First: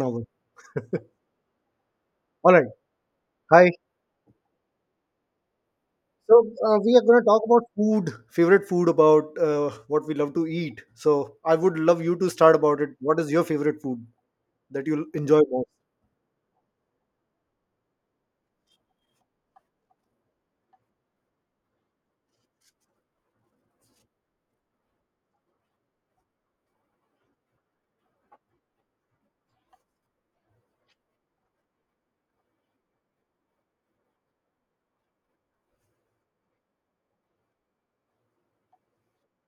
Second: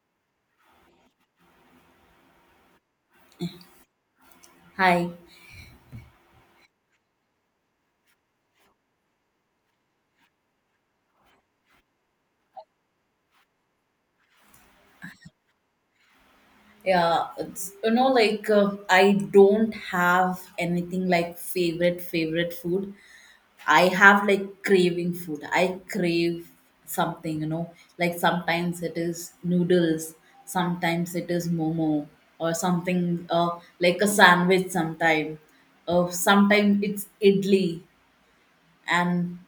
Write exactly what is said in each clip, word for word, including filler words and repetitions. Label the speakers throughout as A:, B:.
A: Novel. All right. Hi.
B: Hi.
A: So uh, we are going to talk about food, favorite food, about uh, what we love to eat. So I would love you to start about it. What is your favorite food that you enjoy
B: Yeah, it's, you know, like uh, I don't have anything like favorite favorite food. I have like craving food. I crave something, you know. Like sometimes it is noodles, sometimes it is momo or something uh, like a sandwich sometime. Uh, sometimes it's idli, and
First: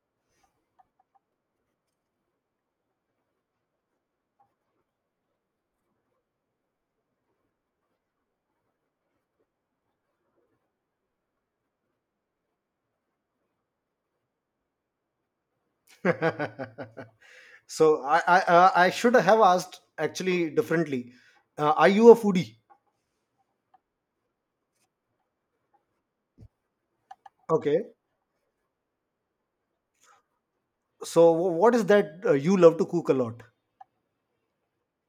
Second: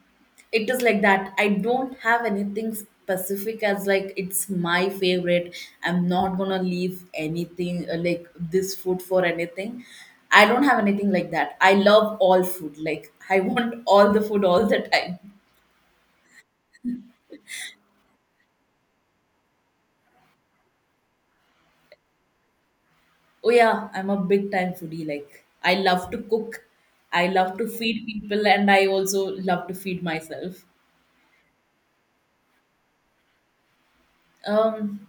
B: it is like that. I don't have anything specific, as like it's my favorite. I'm not gonna leave anything uh, like this food for anything. I don't have anything like that. I love all food, like I want all the food all the time.
A: most? so I, I uh, I should have asked actually differently. Uh, are you a foodie?
B: Oh yeah, I'm a big time foodie. Like I love to cook. I love to
A: Okay.
B: feed people, and I also love to feed myself.
A: So wh- what is that uh, you love to cook a lot?
B: um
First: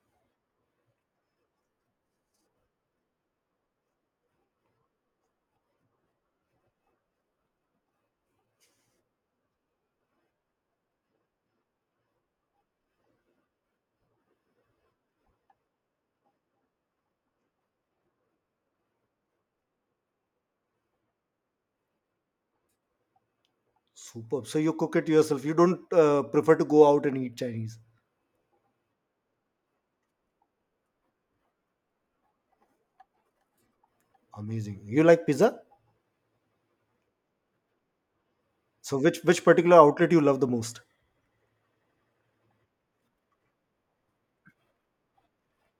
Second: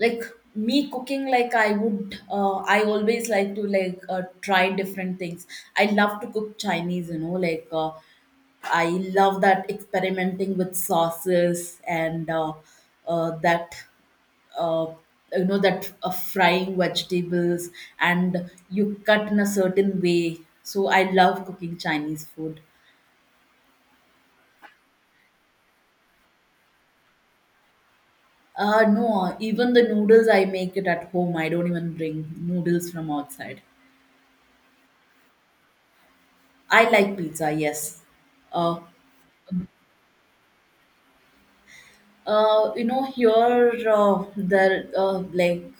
B: like me cooking, like, i would uh, I always like to, like, uh, try different things. I love to cook Chinese. You know, like uh, I love that, experimenting with sauces, and uh, uh, that, uh, you know, that uh, frying vegetables, and you cut in a certain way. So I love cooking Chinese food.
A: Superb. So you cook it yourself. You don't uh, prefer to go out and eat Chinese.
B: Uh no, even the noodles I make it at home. I don't even bring noodles from outside.
A: Amazing. You like pizza?
B: I like pizza, yes. Uh,
A: So which which particular outlet you love the most?
B: uh, you know, here, uh, there, uh, like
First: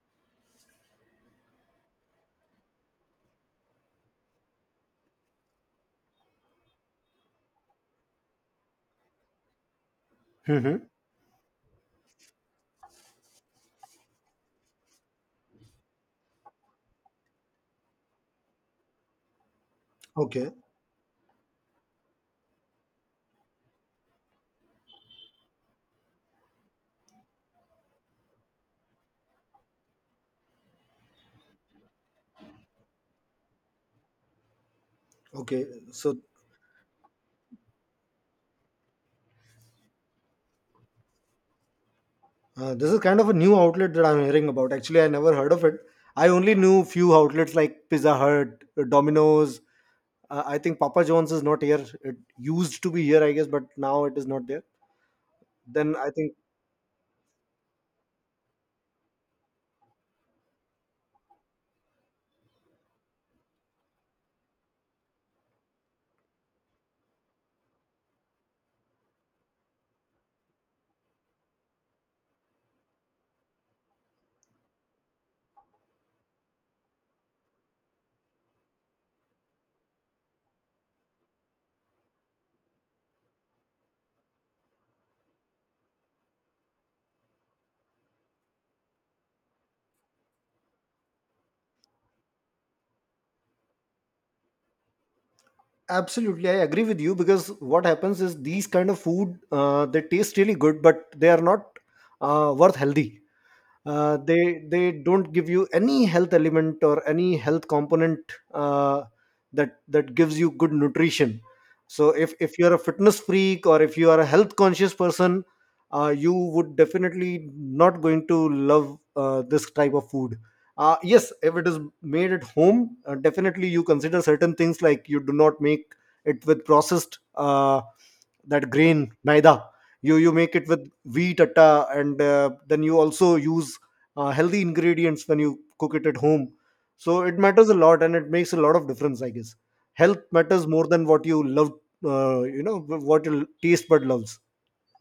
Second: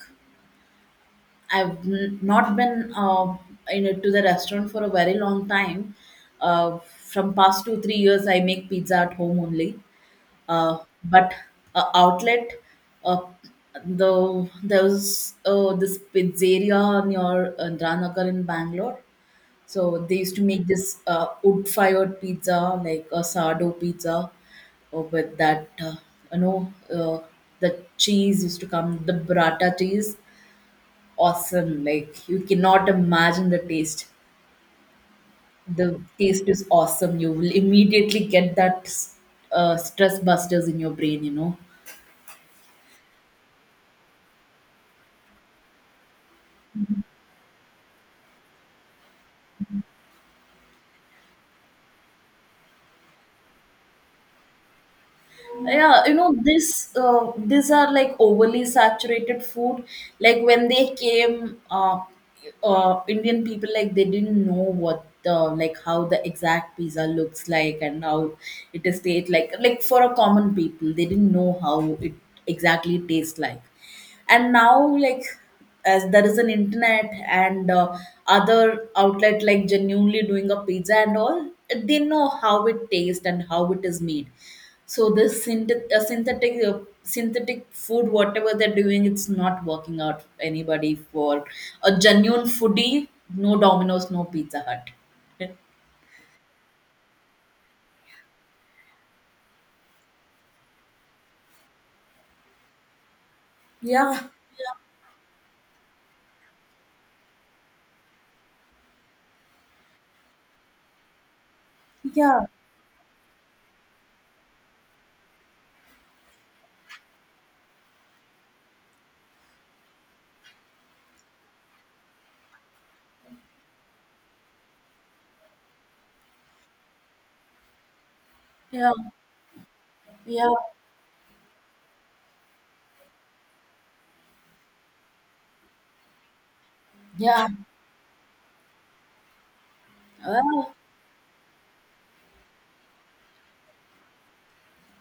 B: I've n- not been, uh, you know, to the restaurant for a very long time. Uh, from past two three years, I make pizza at home only.
A: hmm
B: Uh, but uh, outlet, uh, the there was uh, this pizzeria near uh, Ranagar in Bangalore. So they used to
A: Okay.
B: make this uh, wood-fired pizza, like a sourdough pizza. Oh, but that, uh, you know, uh, the cheese used to come, the burrata cheese, awesome. Like you cannot imagine the taste.
A: Okay,
B: The
A: so
B: taste is awesome. You will immediately get that uh, stress busters in your brain, you know.
A: uh, this is kind of a new outlet that I'm hearing about. Actually, I never heard of it. I only knew few outlets like Pizza Hut, uh, Domino's. Uh, I think Papa John's is not here. It used to be here, I guess, but now it is not there.
B: Yeah,
A: Then I
B: you know,
A: think
B: this, uh, these are like overly saturated food. Like when they came, uh, uh Indian people, like they didn't know what the, like how the exact pizza looks like and how it is taste like like for a common people they didn't know how it exactly tastes like. And now, like, as there is an internet, and uh, other outlet like genuinely doing a pizza and all, they know how it tastes and how it is made. So this synthet- uh, synthetic uh, synthetic food, whatever they're doing, it's not working out anybody. For a genuine foodie, no Domino's, no Pizza Hut.
A: absolutely I agree with you because what happens is these kind of food uh, they taste really good, but they are not uh, worth healthy. uh,
B: Yeah,
A: they they don't give you any health element or any health component uh, that that gives you good nutrition. So if
B: yeah,
A: if you're a fitness freak or if you are a health conscious person, uh, you would definitely not going to love uh, this type of food. Uh, yes, if it is made at home, uh, definitely you consider certain things like you do not make it with processed uh, that
B: yeah,
A: grain maida. You you
B: yeah,
A: make it with wheat atta and uh, then you also use uh, healthy ingredients when you cook it at home. So it
B: yeah.
A: matters a lot and it makes a lot of difference, I guess. Health matters
B: Well,
A: more than what you love, uh, you know, what your taste bud loves.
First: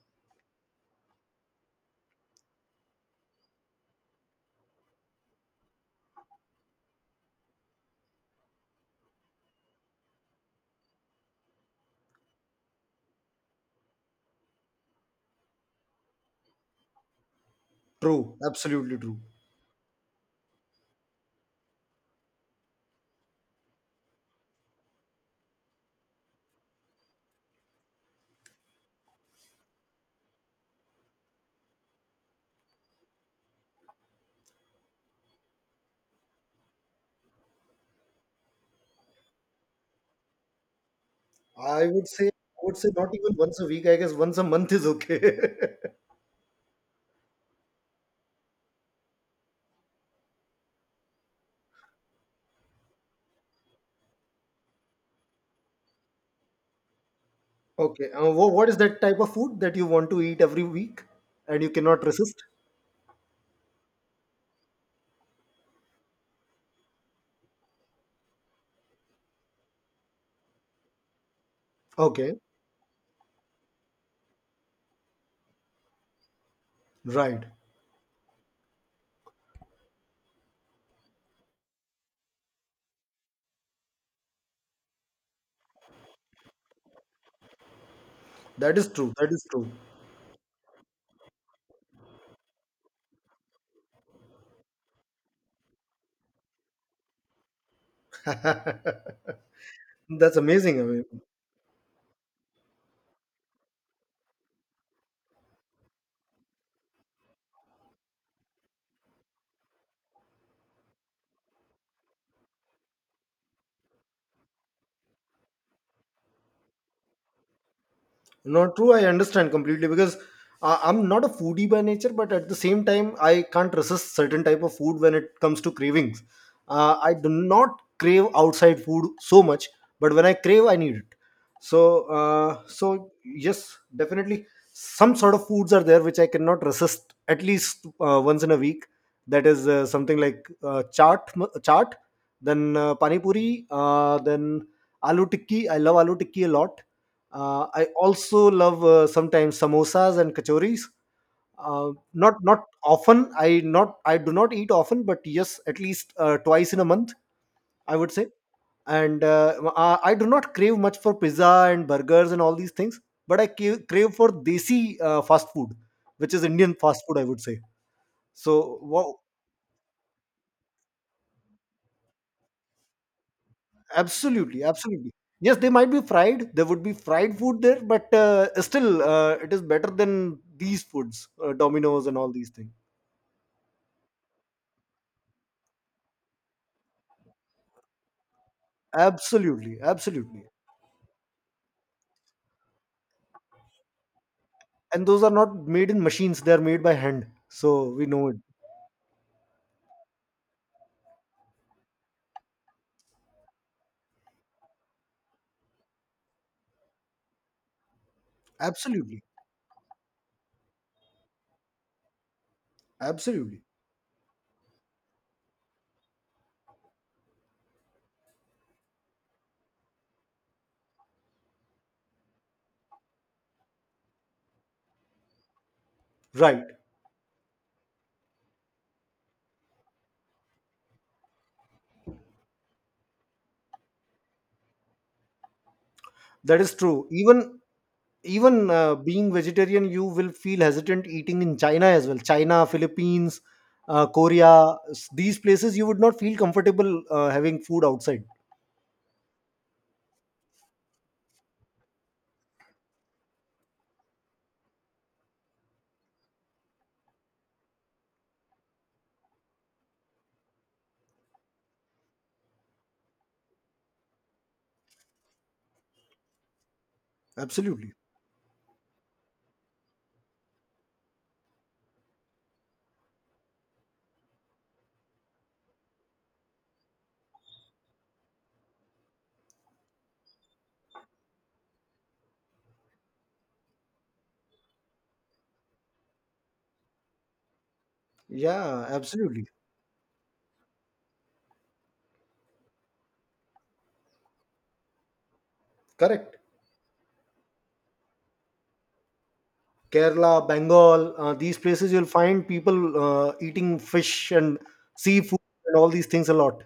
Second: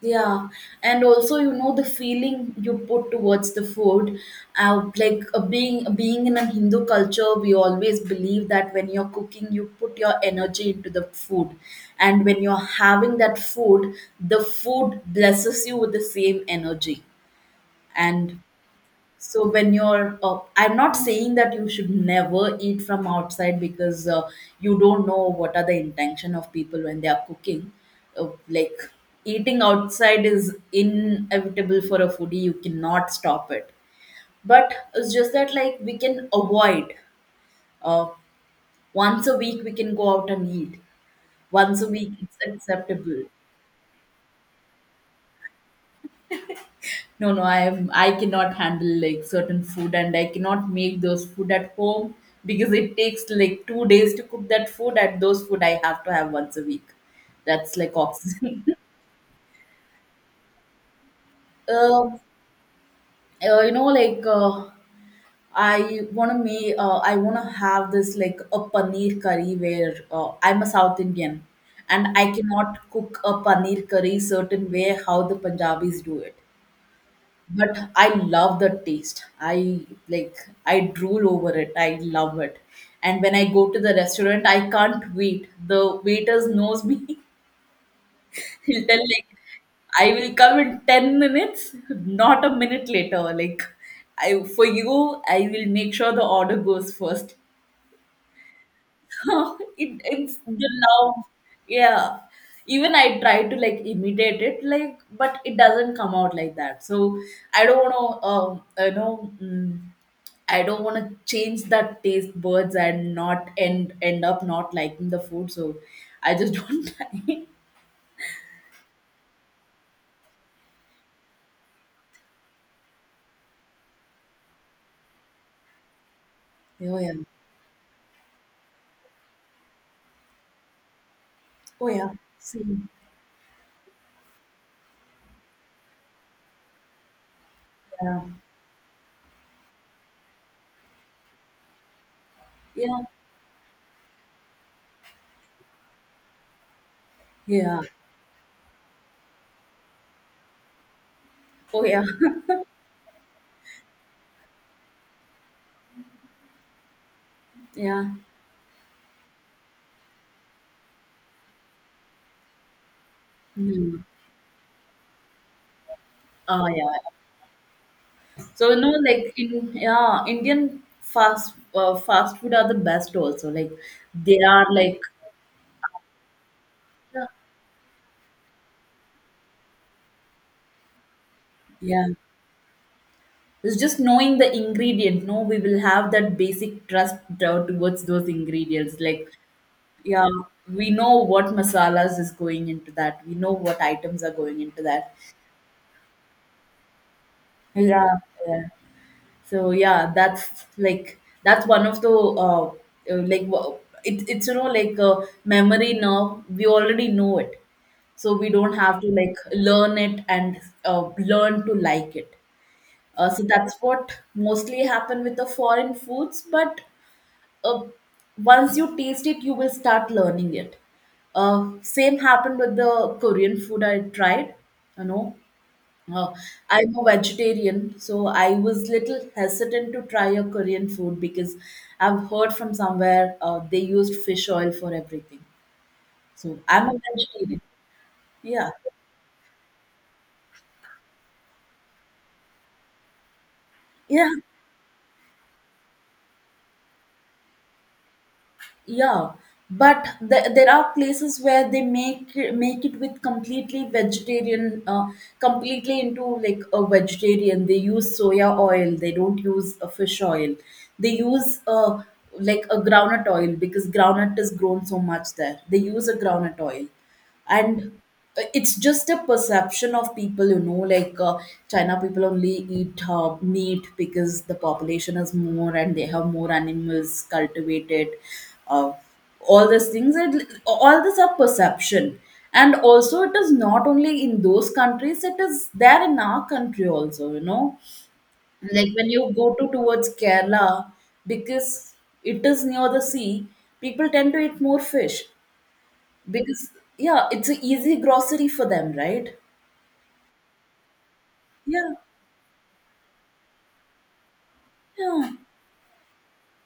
B: yeah, and also you know the feeling you put towards the food, uh, like uh, being being in a Hindu culture, we always believe that when you're cooking, you put your energy into the food, and when you're having that food, the food blesses you with the same energy.
A: true
B: And
A: absolutely true.
B: so when you're, uh, I'm not saying that you should never eat from outside, because uh, you don't know what are the intention of people when they are cooking. Uh, like eating outside is inevitable for a foodie. You cannot stop it. But it's just that, like, we can avoid. Uh, Once a week we can go out and eat. Once
A: i
B: a
A: would
B: week
A: say
B: it's
A: i would say not
B: acceptable.
A: even once a week, I guess. Once a month is okay. Okay,
B: No, no, I I cannot handle like certain food, and I cannot make those food at home because it takes like two days to cook that food, and those food I have to have once a week. That's
A: uh,
B: like
A: wha-
B: oxygen.
A: what is that type of food that you want to eat every week and you cannot
B: Um,
A: resist?
B: uh, you know, like uh, I wanna make uh, I wanna have this like a paneer curry where uh, I'm a South Indian, and I
A: Okay.
B: cannot cook a paneer curry certain way how the Punjabis do it.
A: Right.
B: But I love the taste. I, like, I drool over it. I love it. And when I go to the restaurant, I can't wait. The waiters knows me.
A: that
B: He'll
A: is
B: tell
A: true
B: like,
A: that is
B: I will come in ten minutes, not a minute later. Like, I, for you, I will make sure the order goes first.
A: true
B: it,
A: That's
B: it's the
A: amazing. I mean,
B: love. Yeah, even I try to like imitate it, like, but it doesn't come out like that, so I don't want to, um you know mm, I don't want to change that taste buds and not end end up not liking the food. So I just don't try.
A: not true. I understand completely because I, I'm not a foodie by nature, but at the same time, I can't resist certain type of food when it comes to cravings. Uh,
B: Oh
A: I
B: yeah.
A: do not crave outside food so much, but when I crave, I need it.
B: Oh
A: So,
B: yeah.
A: uh,
B: Same.
A: so yes, definitely, some sort of foods are there which I cannot resist at least uh,
B: Yeah,
A: once in a week. That is uh, something like uh, chaat, m- chaat, then uh,
B: yeah,
A: pani puri, uh, then aloo tikki. I love aloo tikki a lot. Uh,
B: yeah.
A: I also love uh, sometimes samosas and kachoris.
B: Oh
A: Uh,
B: yeah.
A: not not often. I not I do not eat often, but yes, at least uh, twice in a month, I
B: Yeah.
A: would say. And uh, I, I do not crave much for pizza and burgers and all these things, but I ca-
B: Mm.
A: crave for desi uh, fast food, which is
B: Oh
A: Indian
B: yeah.
A: fast food, I would say.
B: So
A: So,
B: you know,
A: wha—
B: like in, yeah, Indian fast uh, fast food are the best also. Like they
A: absolutely,
B: are like,
A: absolutely. Yes, they might be fried. There would be fried food there, but uh, still, uh, it is better than these foods, uh, Domino's
B: yeah,
A: and all these things.
B: it's just knowing the ingredient. No, we will have that basic trust uh, towards those ingredients. Like
A: Absolutely,
B: yeah,
A: absolutely.
B: we know what masalas is going into that. We know what items are going into
A: And
B: that.
A: those are not made in machines; they are made by hand. So we
B: Yeah,
A: know it.
B: yeah. So yeah, that's like, that's one of the, uh, uh, like, wha- it, it's you know, like uh, memory now we already know it, so we don't have to
A: Absolutely,
B: like learn it, and uh, learn to like it. Uh, so
A: absolutely.
B: that's what mostly happen with the foreign foods. But uh, once you taste it, you will start learning it. Uh, same happened with the Korean food I tried. You know, uh,
A: Right.
B: I'm a vegetarian, so I was little hesitant to try a Korean food, because I've heard from somewhere, uh, they used fish oil for everything. So
A: That is
B: I'm a
A: true. Even
B: vegetarian. Yeah.
A: even uh, being vegetarian, you will feel hesitant eating in China as well. China, Philippines, uh,
B: Yeah.
A: Korea, s- these places you would not feel comfortable uh, having food outside.
B: Yeah, but th- there are places where they make make it with completely vegetarian, uh, completely into like a vegetarian. They use soya oil, they don't use a fish oil. They use, uh, like a groundnut oil, because groundnut is grown so much there, they use a groundnut oil. And
A: Absolutely.
B: uh, it's just a perception of people, you know, like, uh, China people only eat uh, meat because the population is more and they have more animals cultivated, uh, all these things, and all this are perception. And also it is not only in those countries, it is there in our country also, you know,
A: Yeah,
B: like when you
A: absolutely.
B: go to towards Kerala, because it is near the sea, people tend to eat more fish,
A: Correct.
B: because, yeah, it's a easy grocery for them, right?
A: Kerala, Bengal, uh, these places
B: Yeah,
A: you'll find people uh, eating fish and
B: yeah,
A: seafood and all these things a lot.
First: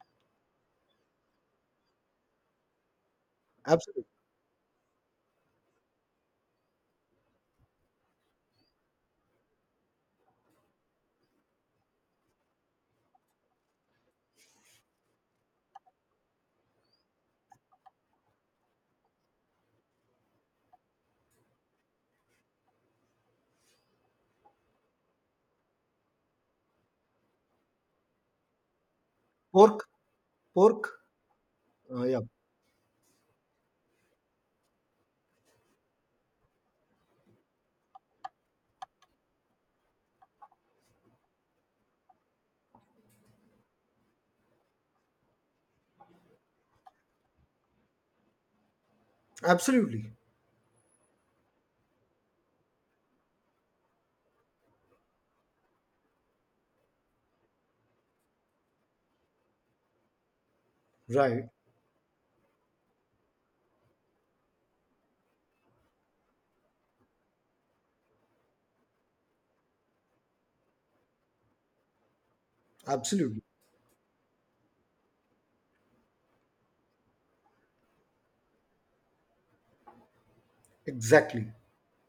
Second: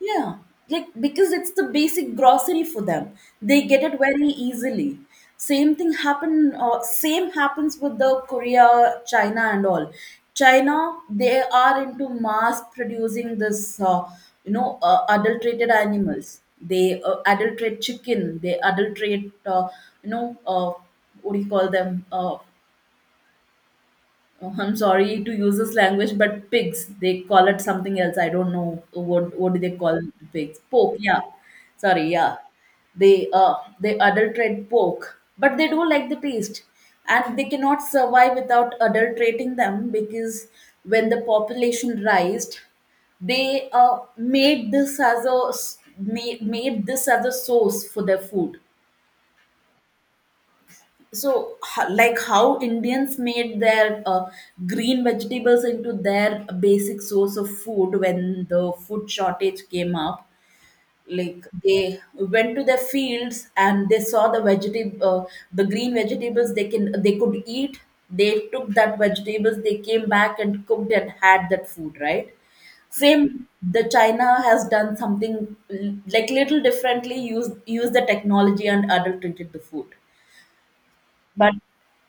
B: yeah. Like because it's the basic grocery for them, they get it
A: Absolutely.
B: very easily. Same thing happen. Uh, same happens with the Korea, China, and all. China, they are into mass producing this, uh, you know, uh, adulterated animals. They uh, adulterate chicken. They adulterate, uh, you know, uh, what do you call them? Uh, Oh, I'm sorry to use this language, but pigs, they call it something else. I don't know what what do they
A: Pork,
B: call pigs?
A: pork.
B: Pork, yeah.
A: Uh,
B: Sorry,
A: yeah,
B: yeah. They uh they adulterate pork, but they do like the taste. And they cannot survive without adulterating them, because when the population rised, they uh made this as a s- ma- made this as a source for their food.
A: absolutely.
B: So, ho- like how Indians made their uh, green vegetables into their basic source of food when the food shortage came up.
A: Right.
B: Like they went to their fields, and they saw the vegetable uh, the green vegetables they can they could eat. They took that vegetables, they came back and cooked and had that food, right? Same.
A: Absolutely.
B: The China has done something l- like little differently. Use use the technology and adulterated the food.
A: Exactly.
B: But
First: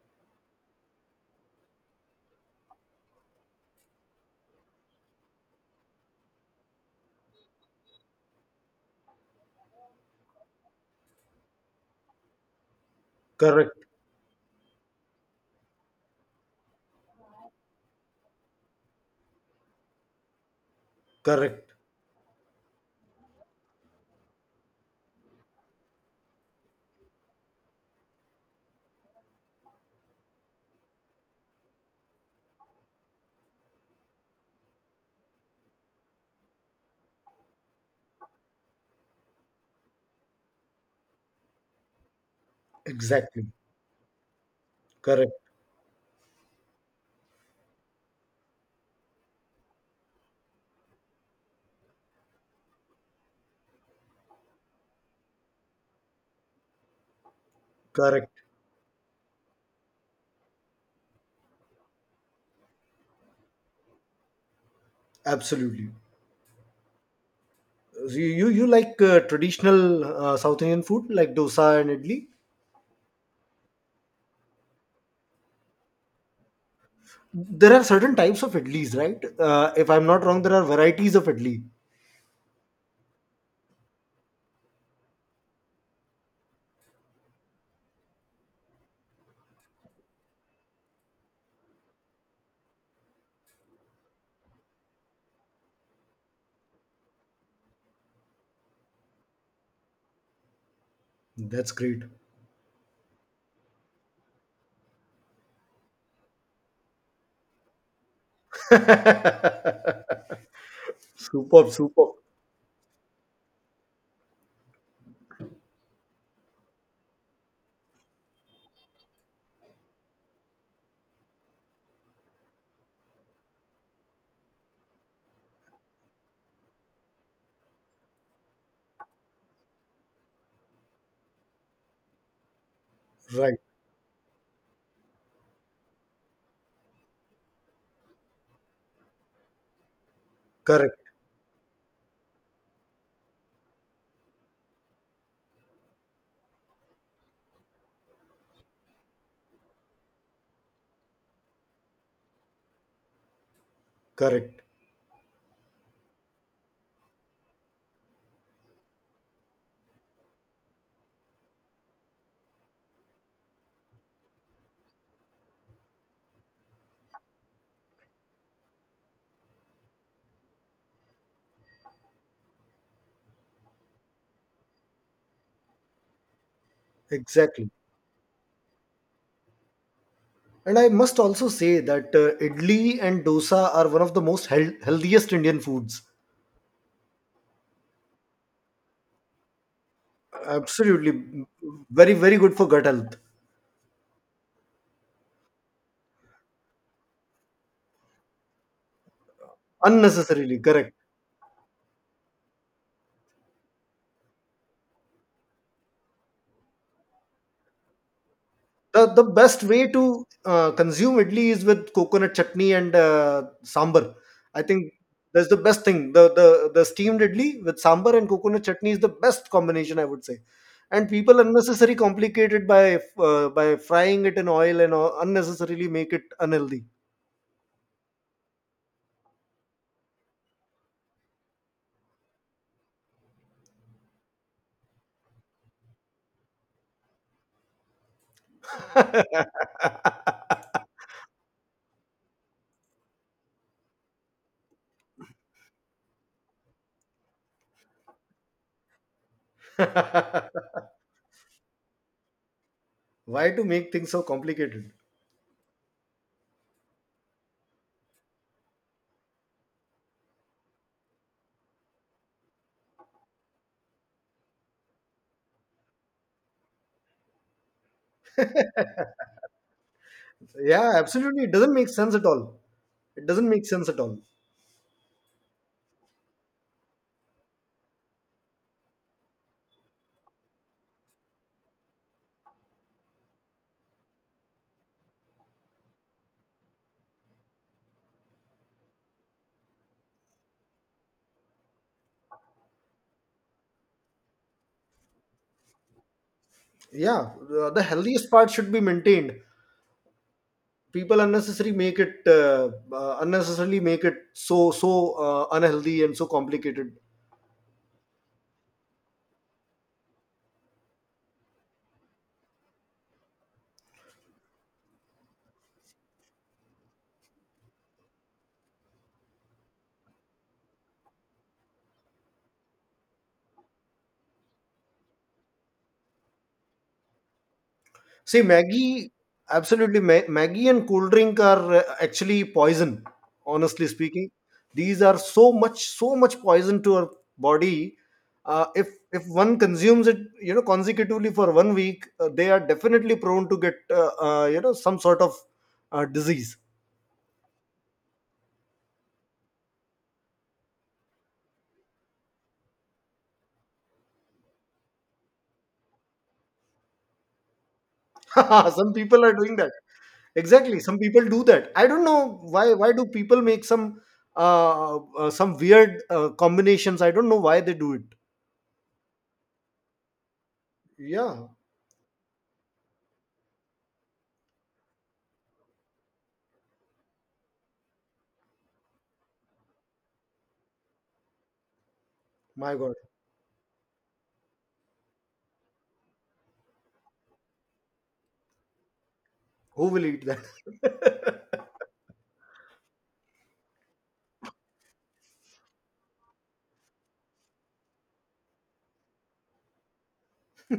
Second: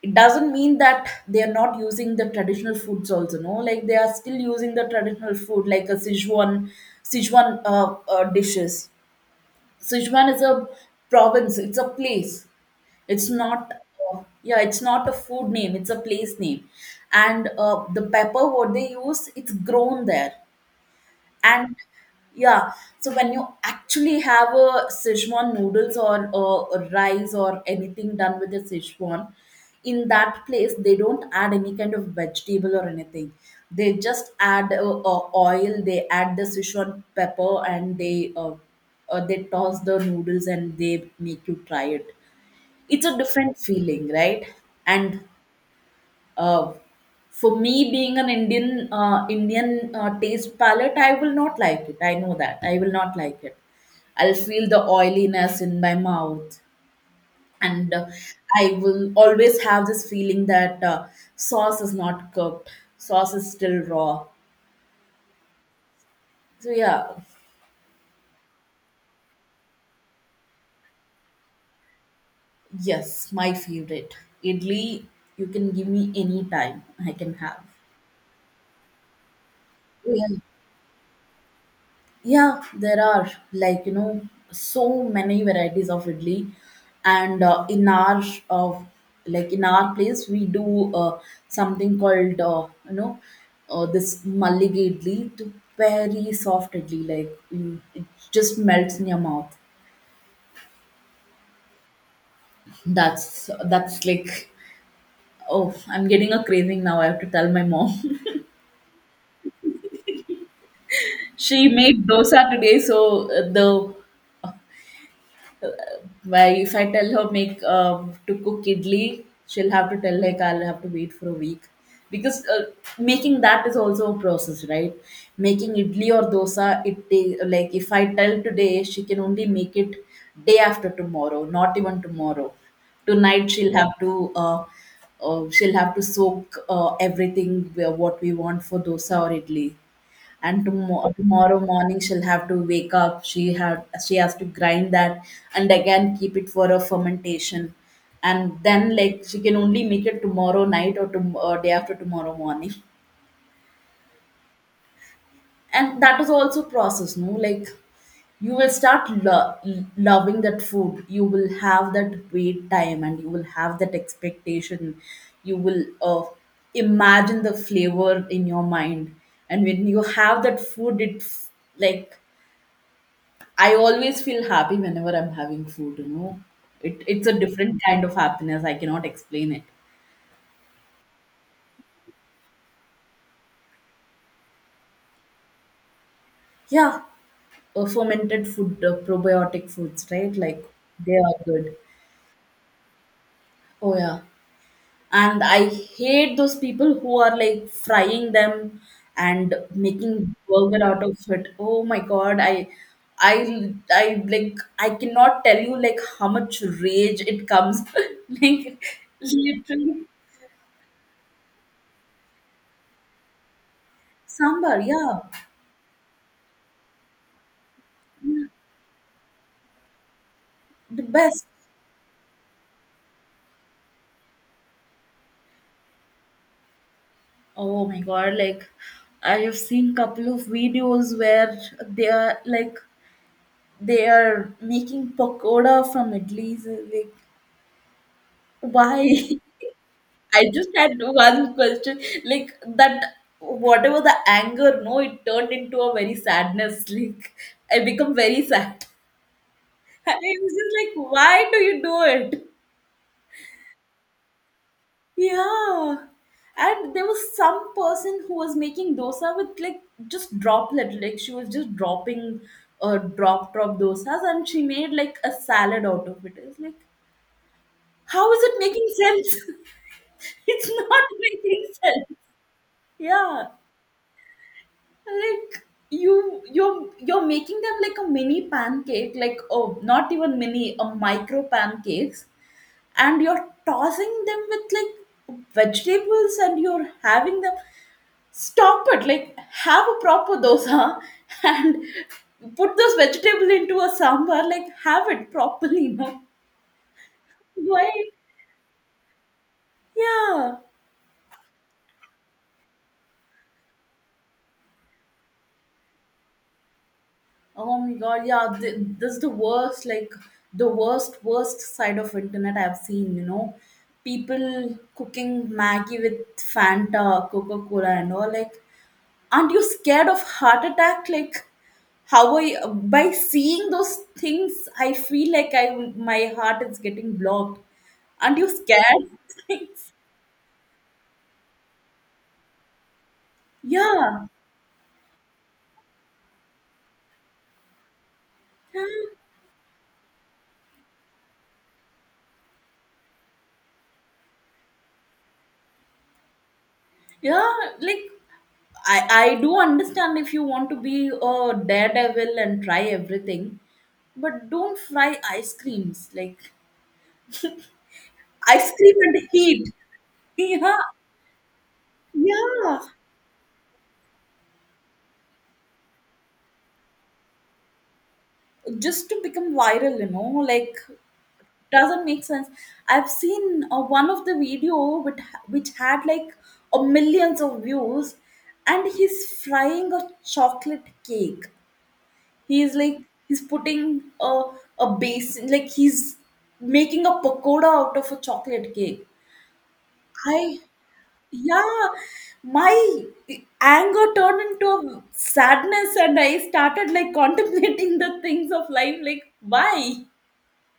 B: it doesn't mean that they are not using the traditional foods also. No, like they are still using the traditional food, like a sichuan sichuan uh, uh, dishes. Sichuan is a province, it's a place. It's not,
A: Correct.
B: uh, yeah, it's not a food name, it's a place name. And uh, the pepper what they use, it's grown there.
A: Correct.
B: And yeah, so when you actually have a Sichuan noodles or uh, a rice or anything done with a Sichuan, in that place they don't add any kind of vegetable or anything. They just add uh, uh, oil, they add the Sichuan pepper, and they uh, uh, they toss the noodles and they make you try it. It's a
A: Exactly.
B: different feeling, right? And
A: Correct.
B: uh, for me, being an Indian, uh, Indian uh, taste palette, I will not like it. I know that I will not like it. I'll feel the oiliness in my mouth, and uh,
A: Correct.
B: I will always have this feeling that uh, sauce is not cooked, sauce is still raw.
A: Absolutely.
B: So yeah,
A: You you, you like uh, traditional uh, South Indian food like dosa and idli?
B: yes, my favorite idli. You can give me any time. I can have.
A: There are certain types of idlis, right? Uh, if I'm not
B: Yeah.
A: wrong, there are varieties of idli.
B: Yeah, there are, like, you know, so many varieties of idli, and uh, in our, uh, like in our place we do uh, something called, uh, you know, uh, this mallige idli, to very soft idli, like you, it just melts in your mouth.
A: That's great.
B: That's that's like, oh, I'm getting a craving now. I have to tell my mom. She
A: Superb,
B: made
A: superb.
B: dosa today, so uh, the where if I tell her make um, to cook idli, she'll have to tell like I'll have to wait for a week, because uh, making that is also a process, right? Making idli or dosa, it ta- like if I tell today, she can only make it day after tomorrow, not even tomorrow. Tonight
A: Right.
B: she'll have to uh, uh, she'll have to soak uh, everything where- what we want for dosa or idli, and
A: Correct,
B: tomo- tomorrow morning she'll have to wake up, she have she has to grind that, and again keep it for a fermentation, and then, like, she can only make it tomorrow night, or, tom- or day after tomorrow morning.
A: correct.
B: And that is also process, no? Like you will start lo- loving that food, you will have that wait time, and you will have that expectation. You will uh, imagine the flavor in your mind, and when you have that food it f- like, I always feel happy whenever I'm having food, you know. It, it's a
A: Exactly.
B: different kind of happiness. I cannot explain it.
A: And I must also say that uh, idli and dosa are one of the most heal- healthiest Indian foods.
B: Yeah, uh, fermented food, uh, probiotic foods, right? Like
A: Absolutely.
B: they are good.
A: Very, very good for gut health.
B: Oh, yeah. And I hate those people who are like frying them and making
A: Unnecessarily,
B: burger
A: correct.
B: out of it. Oh my God, I I I like, I cannot tell you like how much rage it comes. Like
A: the the best way to
B: literally
A: uh, consume idli is with coconut chutney and uh, sambar, I
B: sambar,
A: think.
B: yeah.
A: That's the best thing. The, the the steamed idli with sambar and coconut chutney is the best combination, I would say.
B: The
A: And people
B: best.
A: unnecessarily complicate it by uh, by frying it in oil and uh, unnecessarily make it unhealthy.
B: Oh my god, like, I have seen couple of videos where they are like they are making pakoda from idlis. Like, why? I just had one question. Like that whatever the anger, no, it turned into a very sadness. Like I become very sad. I was just like, why do you do it?
A: Why to make things so complicated?
B: Yeah. And there was some person who was making dosa with like just droplet, like she was just dropping uh, drop drop dosas, and she made like a salad out of it. It's like, how is it making sense? It's
A: Yeah,
B: not
A: absolutely, it
B: making
A: doesn't make
B: sense.
A: sense at all. It
B: Yeah.
A: doesn't make sense at all.
B: Like you you're you're making them like a mini pancake, like, oh, not even mini, a micro pancakes, and you're tossing them with like vegetables and you're having them. Stop it. Like, have a proper dosa and put those vegetable into a sambar. Like, have it properly, no?
A: Yeah, the the
B: Why?
A: healthiest part should be maintained.
B: Yeah.
A: People unnecessarily make it uh, uh, unnecessarily make it so so uh, unhealthy and so complicated.
B: Oh my god, yeah, th- this is the worst, like the worst, worst side of internet I've seen, you know. People cooking Maggie with Fanta, Coca-Cola and all, like, aren't you scared of heart attack? Like, how I by seeing those things I feel like I my heart is getting blocked. Aren't
A: See
B: you scared?
A: maggie— absolutely, ma- maggie and cold drink are uh, actually poison, honestly speaking.
B: Yeah,
A: These are so much, so much poison to our body. Uh, if if one consumes it, you know, consecutively for one week, uh, they are definitely prone to get uh, uh, you know, some sort of uh, disease.
B: yeah, like, i i do understand if you want to be a daredevil and try everything, but don't fry ice creams. Like, ice
A: Some
B: cream
A: people
B: and
A: are doing
B: heat.
A: that.
B: Yeah,
A: Exactly, some people do that. I don't know why—
B: yeah,
A: why do people make some uh, uh some weird uh, combinations? I don't know why they do it.
B: just to become viral, you know, like
A: Yeah.
B: doesn't make sense. I've seen uh, one of the video which, which had like a millions of views, and he's frying a chocolate cake.
A: My
B: He's
A: god.
B: like, he's putting a, a basin, like he's making a pakoda out of a chocolate cake.
A: Who will eat that?
B: I Yeah, my anger turned into sadness, and I started like contemplating the things of life, like, why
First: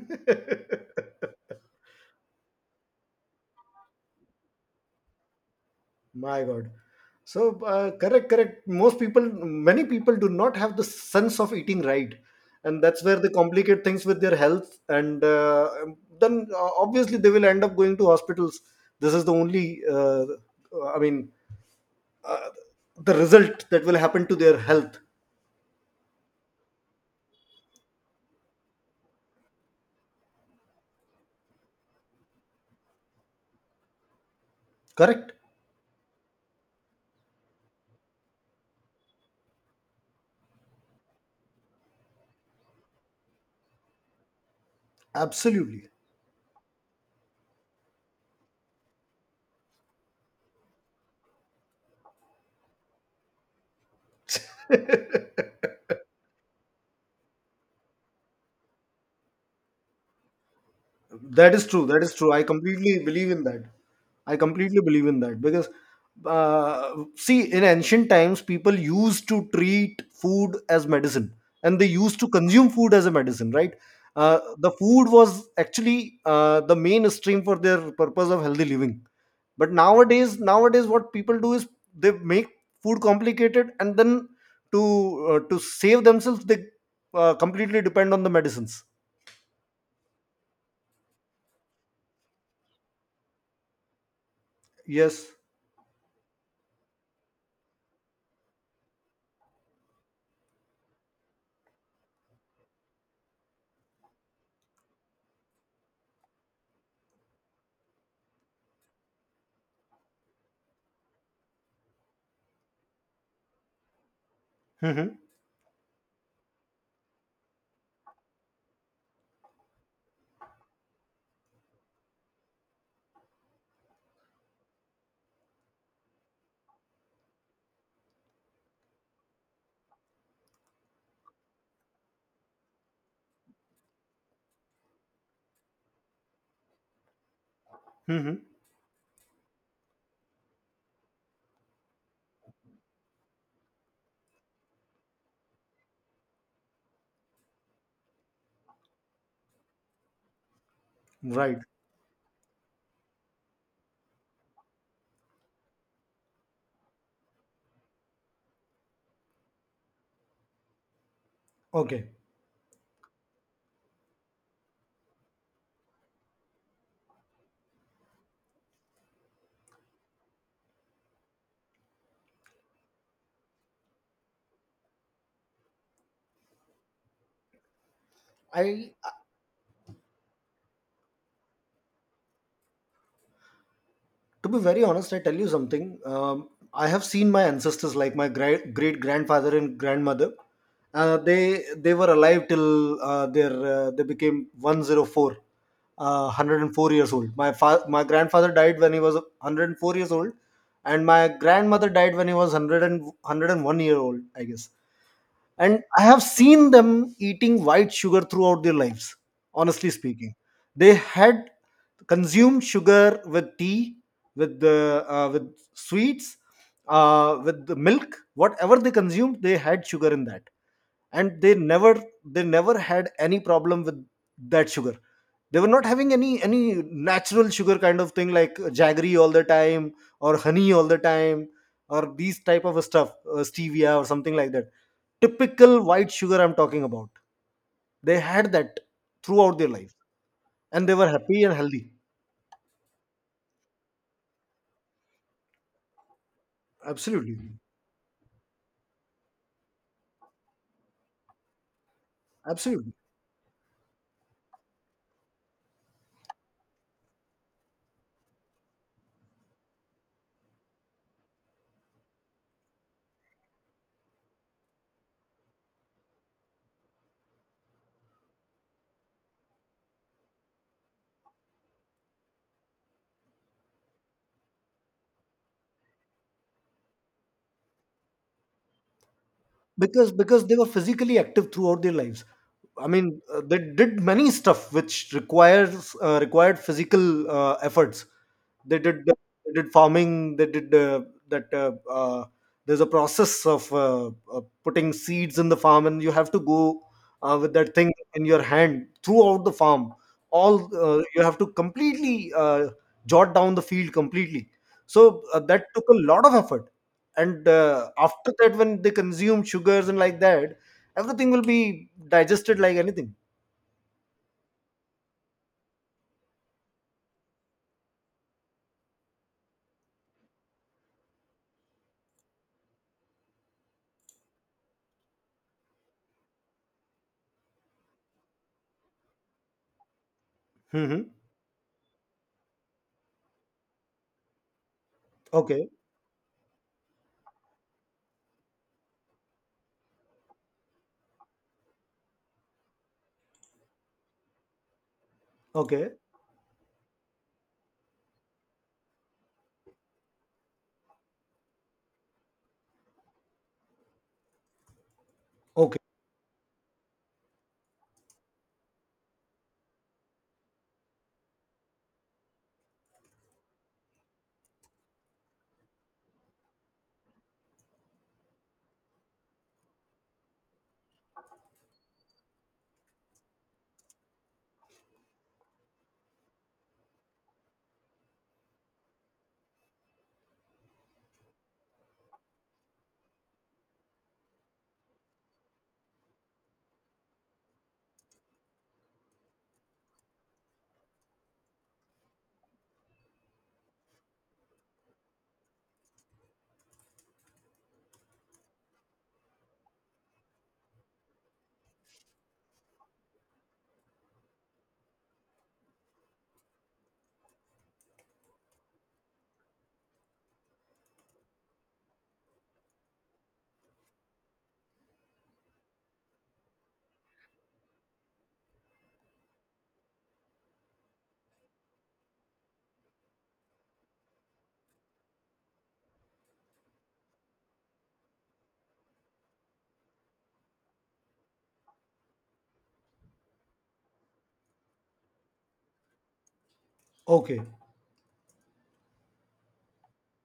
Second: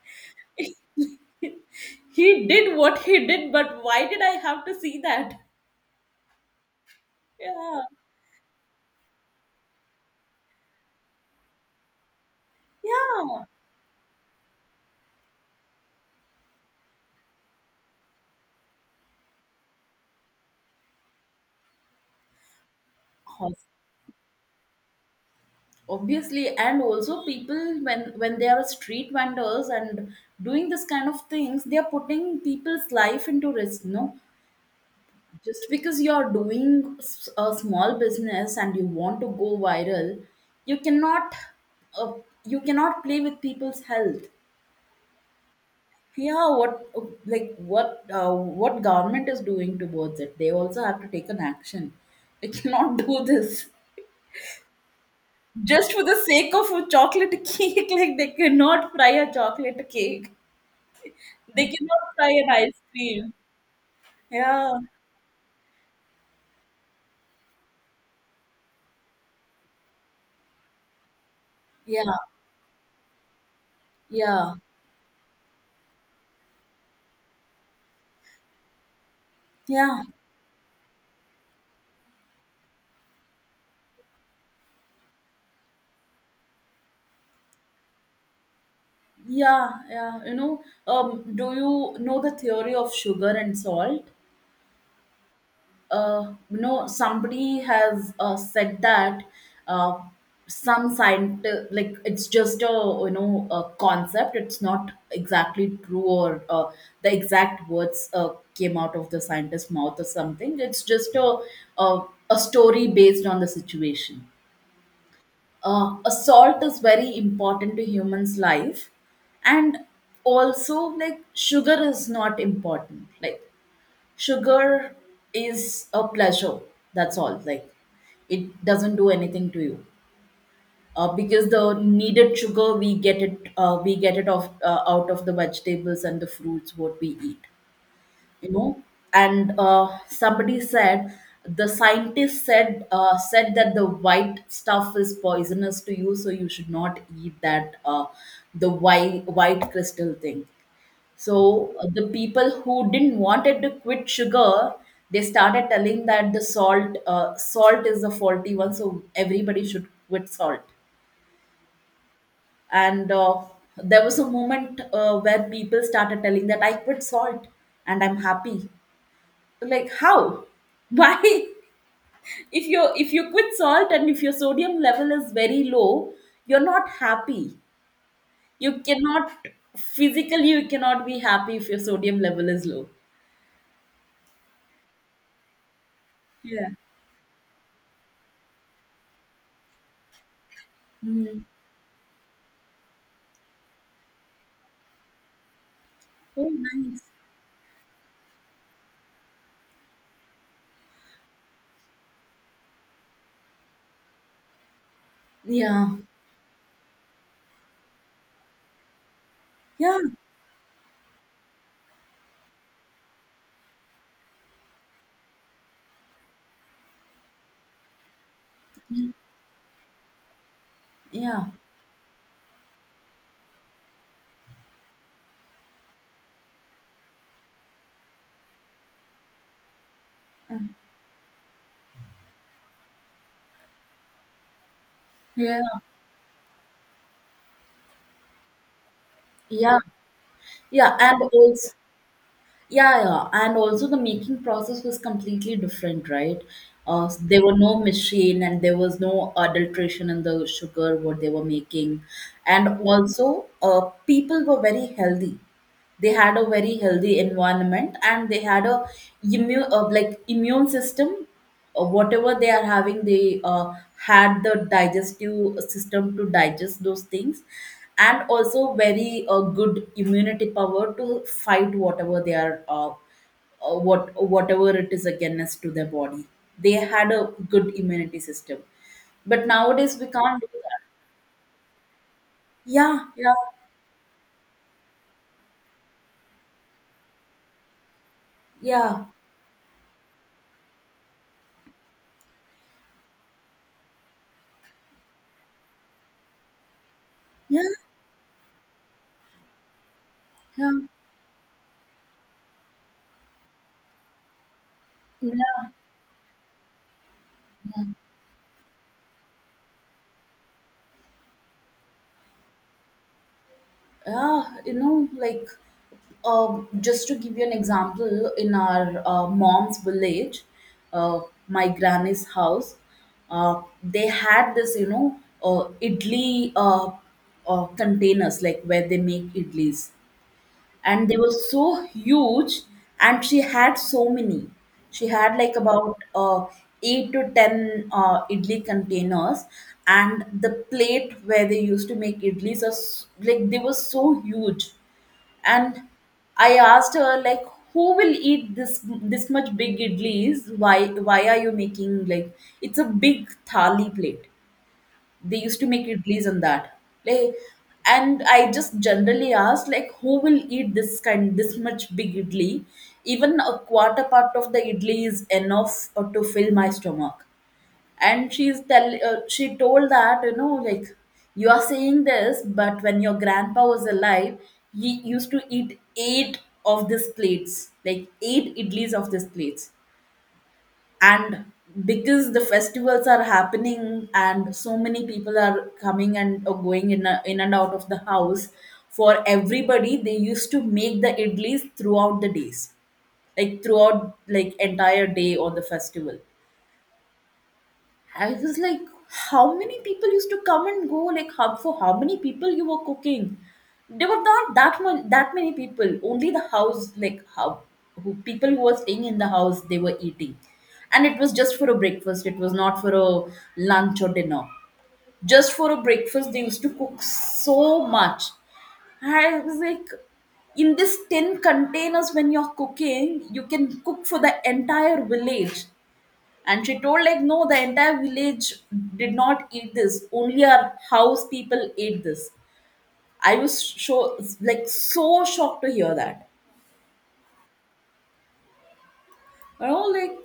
B: he did what he did, but why did I have to see that?
A: My god. So,
B: Yeah.
A: uh, correct, correct, most people— many people do not have the sense of eating right, and that's where they
B: Yeah.
A: complicate things with their health. And uh, then uh, obviously they will end up going to hospitals. This is the only uh, I mean, uh, the result
B: Obs-
A: that will happen to their health.
B: Obviously, and also people, when when they are street vendors and doing this kind of things, they are putting people's life into risk, no?
A: Correct.
B: Just because you are doing s- a small business and you want to go viral, you cannot uh, you cannot play with people's health.
A: Absolutely.
B: Yeah, what like what uh, what government is doing towards it? They also have to take an action. They cannot do this just for the sake of a chocolate cake. Like they cannot fry a chocolate cake.
A: That
B: They
A: is true. That is
B: cannot fry
A: true. I
B: an ice
A: completely believe
B: cream.
A: in that. I
B: Yeah,
A: completely believe in that because, uh, see, in ancient times, people used to treat food as medicine and they
B: yeah,
A: used to consume food as a medicine, right? Uh,
B: yeah,
A: the food was actually uh, the main stream for their purpose of healthy living. But
B: yeah,
A: nowadays, nowadays, what people do is they make food complicated, and then to uh, to save themselves, they uh, completely depend on the medicines.
B: yeah, yeah. You know, um, do you know the theory of sugar and salt?
A: Yes.
B: Uh, you know, somebody has uh, said that uh, some scient like, it's just a, you know, a concept, it's not exactly true, or uh, the exact words uh, came out of the scientist's mouth or something, it's just a a, a story based on the situation.
A: Mm-hmm.
B: Uh, assault is very important to humans life, and also like sugar is not important. Like, sugar is a pleasure. That's all. Like, it doesn't do anything to you. Uh, because the needed sugar we get it uh, we get it off uh, out of the vegetables and the fruits what we eat,
A: Mm-hmm.
B: you know. And uh, somebody said, the scientist said uh, said that the white stuff is poisonous to you, so you should not eat that, uh, the white white crystal thing. So
A: Right.
B: uh, the people who didn't wanted to quit sugar, they started telling that the salt, uh, salt is the faulty one, so everybody should quit salt.
A: Okay.
B: And uh, there was a moment uh, where people started telling that I quit salt and I'm happy, like, how why, if you if you quit salt and if your sodium level is very low, you're not happy, you
A: I,
B: cannot, physically you cannot be happy if your sodium level is low.
A: to be very honest, I tell you something. Um,
B: Yeah.
A: I have seen my ancestors, like my great great grandfather and grandmother. Uh,
B: Mhm.
A: they they were alive till uh, their uh, they became one hundred four, uh,
B: Oh,
A: one hundred four
B: nice.
A: years old. My fa- my grandfather died when he was one hundred four years old, and my grandmother died when he was one hundred year old, I guess. And
B: Yeah,
A: I have seen them eating white sugar throughout their lives, honestly
B: yeah,
A: speaking. They had consumed sugar with tea, with the uh, with sweets, uh, with the milk. Whatever they consumed, they had sugar in that. And
B: yeah,
A: they never they never had any problem with that sugar. They were not having any any natural sugar kind of thing like jaggery all the time, or honey all the time, or these type of stuff, uh, stevia or something like that.
B: yeah,
A: Typical white sugar I'm talking about. They had that throughout their
B: yeah,
A: life and
B: yeah,
A: they were
B: and
A: happy and
B: also
A: healthy.
B: yeah, yeah, and also the making process was completely different, right? Uh, there were
A: Absolutely.
B: no machine and there was no adulteration in the sugar what they were making, and
A: Absolutely.
B: also uh, people were very healthy. They had a very healthy environment, and they had a immune uh, like immune system. Uh, whatever they are having, they uh, had the digestive system to digest those things, and also very uh, good immunity power to fight whatever they are uh, uh, what whatever it is against to their body. They had a good immunity system, but nowadays we
A: because
B: can't
A: because
B: do
A: they were
B: that.
A: physically active throughout their lives. I
B: Yeah,
A: mean,
B: yeah,
A: uh, they did many stuff which requires uh, required physical uh, efforts. they
B: yeah,
A: did uh, they did farming, they did uh, that uh, uh, there's a process of uh, uh, putting seeds in the farm, and you have to go uh, with
B: yeah,
A: that thing in your hand throughout the farm. All,
B: yeah,
A: uh, you have to completely uh, jot down the field completely. So uh, that took a lot of effort. And
B: yeah.
A: uh, after that when they consume sugars and like that, everything will be digested like anything.
B: Yeah, you know, like, um, just to give you an example, in our uh, mom's village, uh, my granny's house, uh, they had this, you know, uh, idli uh, uh, containers, like where they make idlis,
A: Mm-hmm.
B: and they were so huge, and she had so many. She had like
A: Okay.
B: about uh, eight to ten uh, idli containers, and the plate where they used to make idlis are s- like, they were so huge. And
A: Okay.
B: I asked her like, who will eat this, this much big idlis, why why are you making? Like, it's a big thali plate, they used to
A: Okay.
B: make idlis on that. Like, and I just generally asked like, who will eat this kind, this much big idli? Even a quarter part of the idli is enough uh, to fill my stomach. And she's tell uh, she told that, you know, like, you are saying this, but when your grandpa was alive, he used to eat eight of these plates. Like, eight idlis of these plates. And because the festivals are happening and so many people are coming and or going in, a, in and out of the house, for everybody they used to make the idlis throughout the days, like throughout like entire day on the festival. I was like, how many people used to come and go? Like, how, for how many people you were cooking? There were not that much, that many people. Only the house, like how, who, people who were staying in the house, they were eating, and it was just for a breakfast. It was not for a lunch or dinner. Just for a breakfast, they used to cook so much. I was like, in this tin containers, when you're cooking, you can cook for the entire village. And she told, like, no, the entire village did not eat this, only our house people ate this. I was, so like, so shocked to hear that.
A: Okay.
B: You know, like,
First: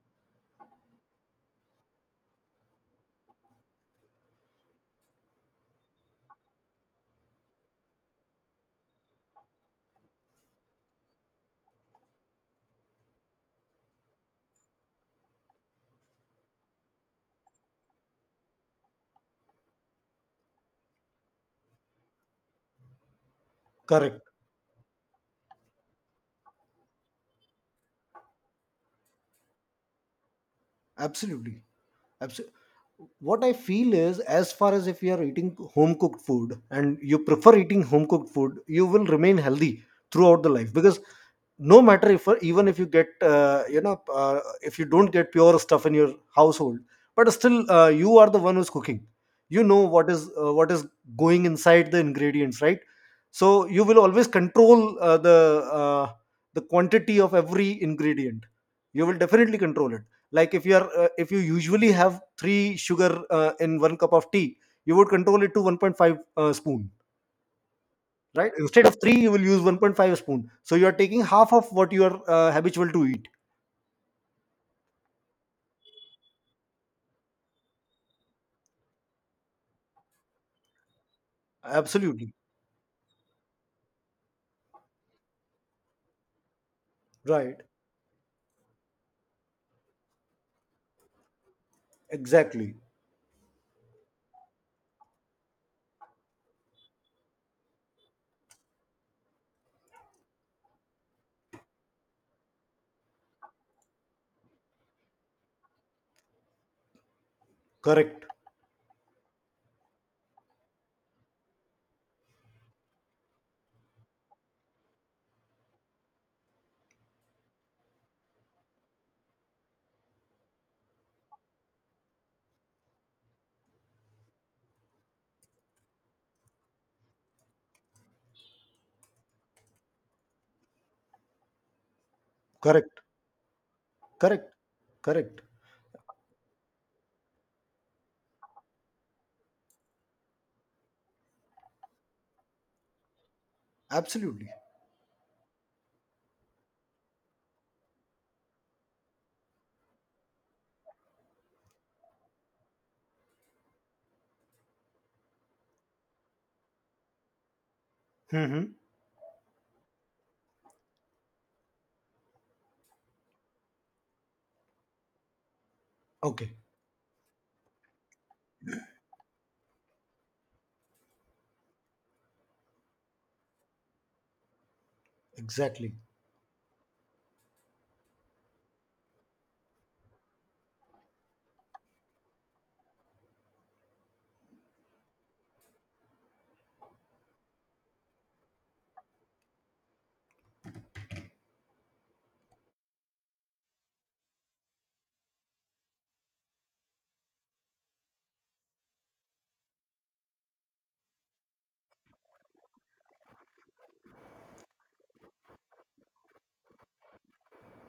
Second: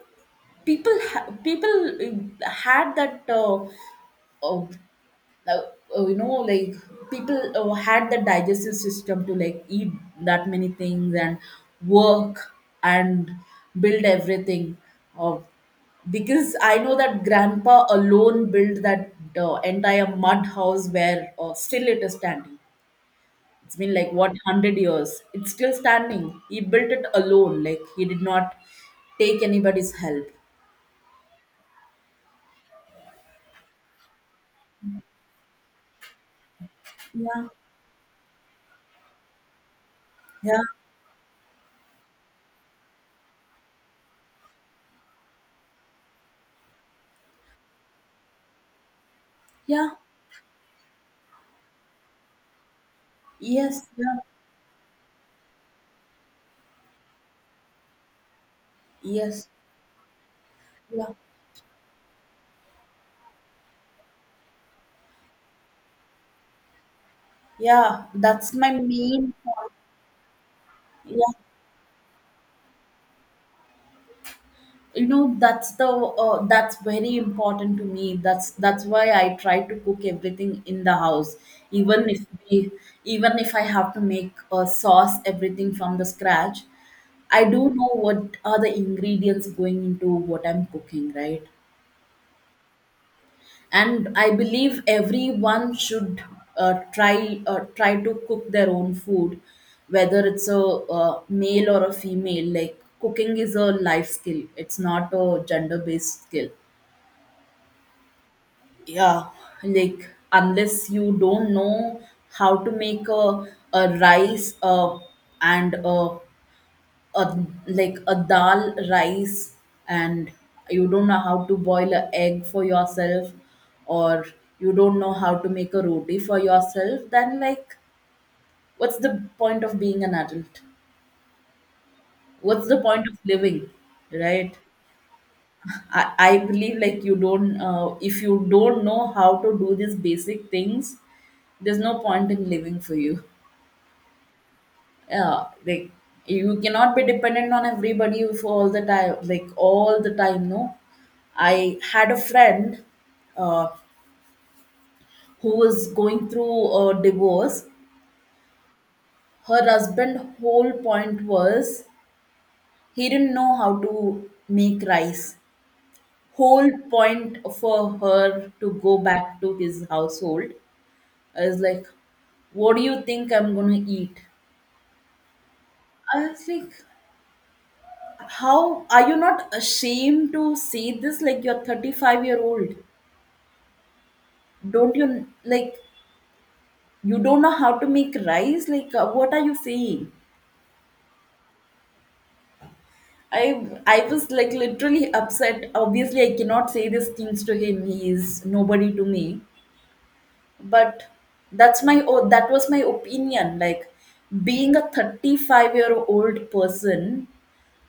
B: people ha- people uh, had that uh, uh, now uh, you know, like people uh, had the digestive system to like eat that many things, and work, and build everything. Uh, because I know that grandpa alone built that uh, entire mud house where uh, still it is standing. It's been like,
A: Correct.
B: what, hundred years? It's still standing. He built it alone, like he did not take anybody's help.
A: Absolutely. Absolutely. What I feel is, as far as if you are eating home cooked food and you
B: Yeah,
A: prefer eating home cooked food, you will remain healthy throughout the
B: yeah,
A: life because no matter— if even if you get uh, you know, uh, if you don't get pure stuff in your household, but still uh, you are the one who's cooking. You know
B: yeah,
A: what is uh, what is going inside the ingredients, right? So you
B: yes,
A: will
B: yeah,
A: always control uh, the uh, the quantity of every ingredient. You will
B: yes,
A: definitely control it, like if you are uh,
B: yeah.
A: if you usually have three sugar uh, in one cup of tea, you would control it to one point five uh, spoon.
B: Yeah,
A: Right,
B: that's my
A: instead of three you
B: main
A: will use
B: point.
A: one point five spoon, so you are taking
B: Yeah,
A: half of what you are uh, habitual to eat.
B: you know, that's the uh, that's very important to me. That's that's why I try to cook everything in the house, even if
A: Absolutely.
B: we, even if I have to make a sauce, everything from the scratch. I
A: Right.
B: do know what are the ingredients going into what I'm cooking, right?
A: Exactly.
B: And I believe everyone should uh, try uh, try to cook their own food, whether it's a uh, male or a female. Like, cooking is a life skill, it's not a gender based skill.
A: Correct.
B: Yeah, like, unless you don't know how to make a, a rice uh, and a a like a dal rice, and you don't know how to boil a egg for yourself, or you don't know how to make a roti for yourself, then like, what's the point of being an adult, what's the
A: Correct.
B: point of living,
A: Correct.
B: right?
A: Correct.
B: I, I believe like, you don't uh, if you don't know how to do these basic things, there's no point in living for you.
A: Absolutely.
B: Yeah, like, you cannot be dependent on everybody for all the time, like, all the time, no. I had a friend uh, who was going through a divorce.
A: Hmm.
B: Her husband whole point was, he didn't know how to make rice.
A: Okay.
B: Whole point for her to go back to his household is like, what do you think I'm going to eat?
A: Exactly.
B: I was like, how are you not ashamed to say this? Like, you're thirty-five year old. Don't you like, you don't know how to make rice? Like, uh, what are you saying? I I was like, literally upset. Obviously, I cannot say these things to him. He is nobody to me. But that's my, oh, that was my opinion. Like, being a thirty-five year old person,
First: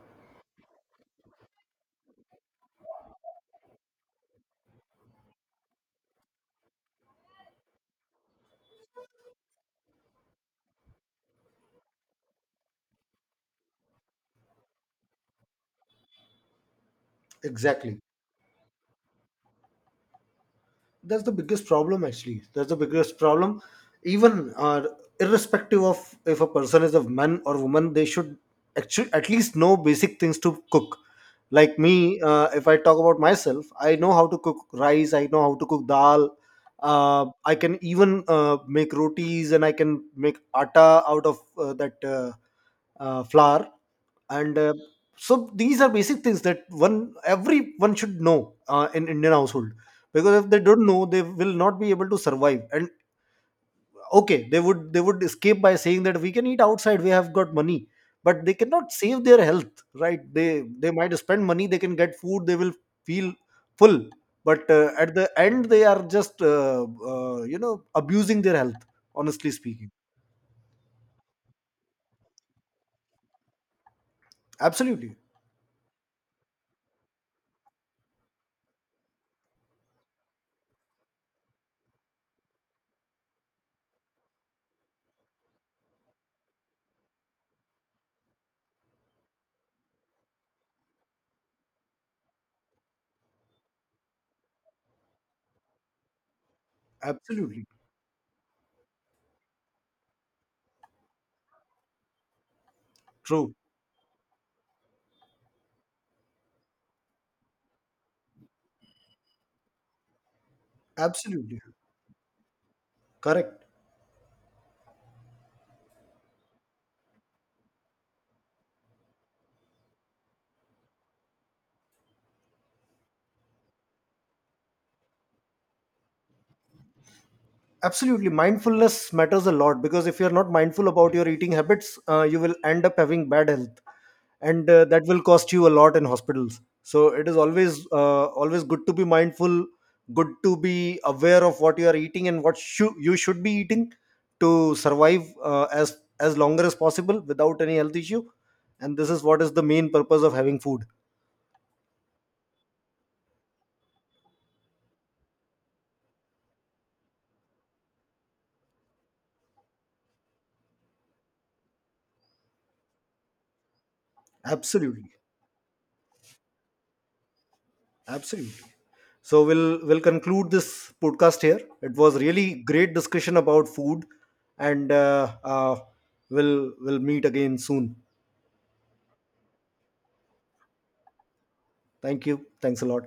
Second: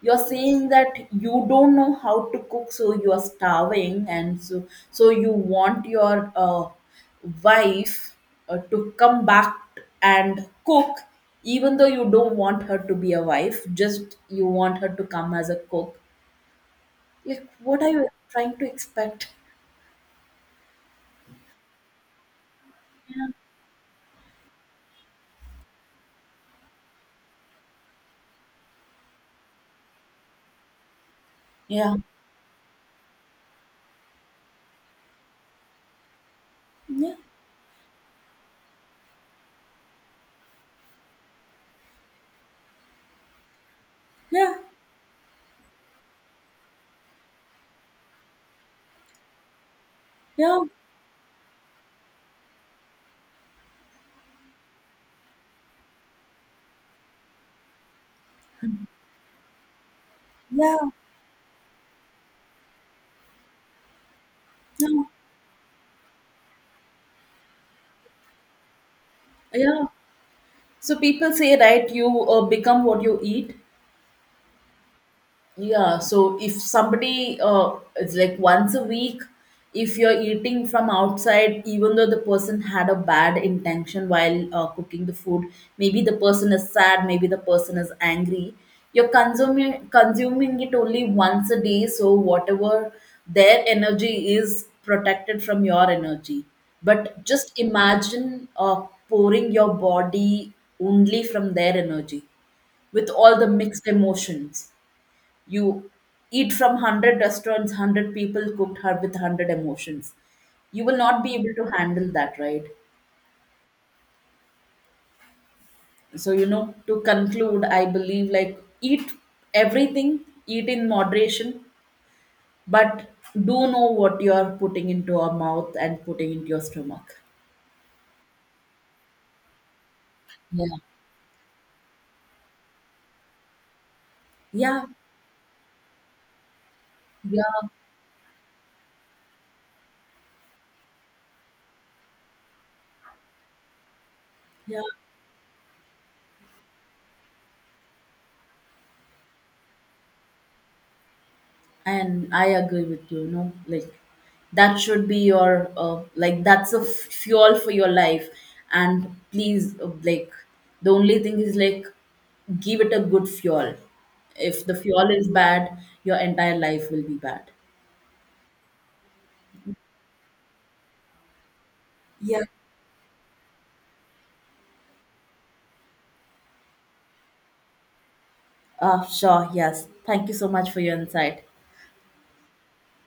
B: you're saying that you don't know how to cook, so you are starving, and so so you want your uh, wife uh, to come back and cook, even though you don't want her to be a wife, just you want her to come as a cook. Like, what are
A: Exactly.
B: you trying to expect?
A: That's the biggest problem, actually. That's the biggest problem. Even uh, irrespective of if a person is a man or woman, they should actually at least know basic things to cook. Like
B: Yeah,
A: me, uh, if I talk about myself, I know how to cook rice, I know how to cook dal,
B: yeah,
A: uh, I can even uh, make rotis, and I can make atta out of uh, that uh, uh, flour.
B: yeah,
A: And uh, so these are basic things that one— every one should know, uh, in indian household, because if they
B: yeah,
A: don't know, they will not be able to survive. And okay, they would— they would escape by saying that we can eat outside, we have got money, but they cannot save their health, right? They
B: yeah,
A: they might spend money, they can get food, they will feel full, but uh,
B: yeah,
A: at the end they are just uh, uh, you know, abusing their health, honestly
B: yeah.
A: speaking.
B: So people say, right, you uh, become what you eat.
A: Absolutely.
B: Yeah, so if somebody uh, it's like once a week, if you're eating from outside, even though the person had a bad intention while uh, cooking the food, maybe the person is sad, maybe the person is angry, you're consuming consuming it only once a day, so whatever, their energy is protected from your energy. But just
A: Absolutely
B: imagine uh, pouring your body only from their energy, with all the
A: true.
B: mixed emotions, you eat from hundred restaurants, hundred people cooked her with hundred emotions, you will not be able
A: Absolutely.
B: to handle that, right?
A: Correct.
B: So, you know, to conclude, I believe like, eat everything, eat in moderation, but do know what you are putting into your mouth and putting into your stomach.
A: Absolutely. Mindfulness matters a lot, because if you're not
B: Yeah,
A: mindful about your eating habits, uh, you will end up having bad health, and
B: yeah,
A: uh, that will cost you a lot in hospitals. So it is
B: yeah,
A: always uh, always good to be mindful, good to be aware of what you are eating and what shou- you should be eating, to
B: yeah.
A: survive uh, as as longer as possible without any health issue. And this is what is the main purpose of having food.
B: And I agree with you, you know, like, that should be your, uh, like, that's a f- fuel for your life. And please, uh, like, the only thing is like, give it a good fuel. If the fuel
A: Absolutely.
B: is bad, your entire life will be bad.
A: Absolutely. So we'll we'll conclude this podcast here. It was
B: Yeah.
A: really great discussion about food, and uh, uh, we'll we'll meet again soon.
B: Uh, sure, yes. Thank you so much for your insight.
A: Thank you. Thanks a lot.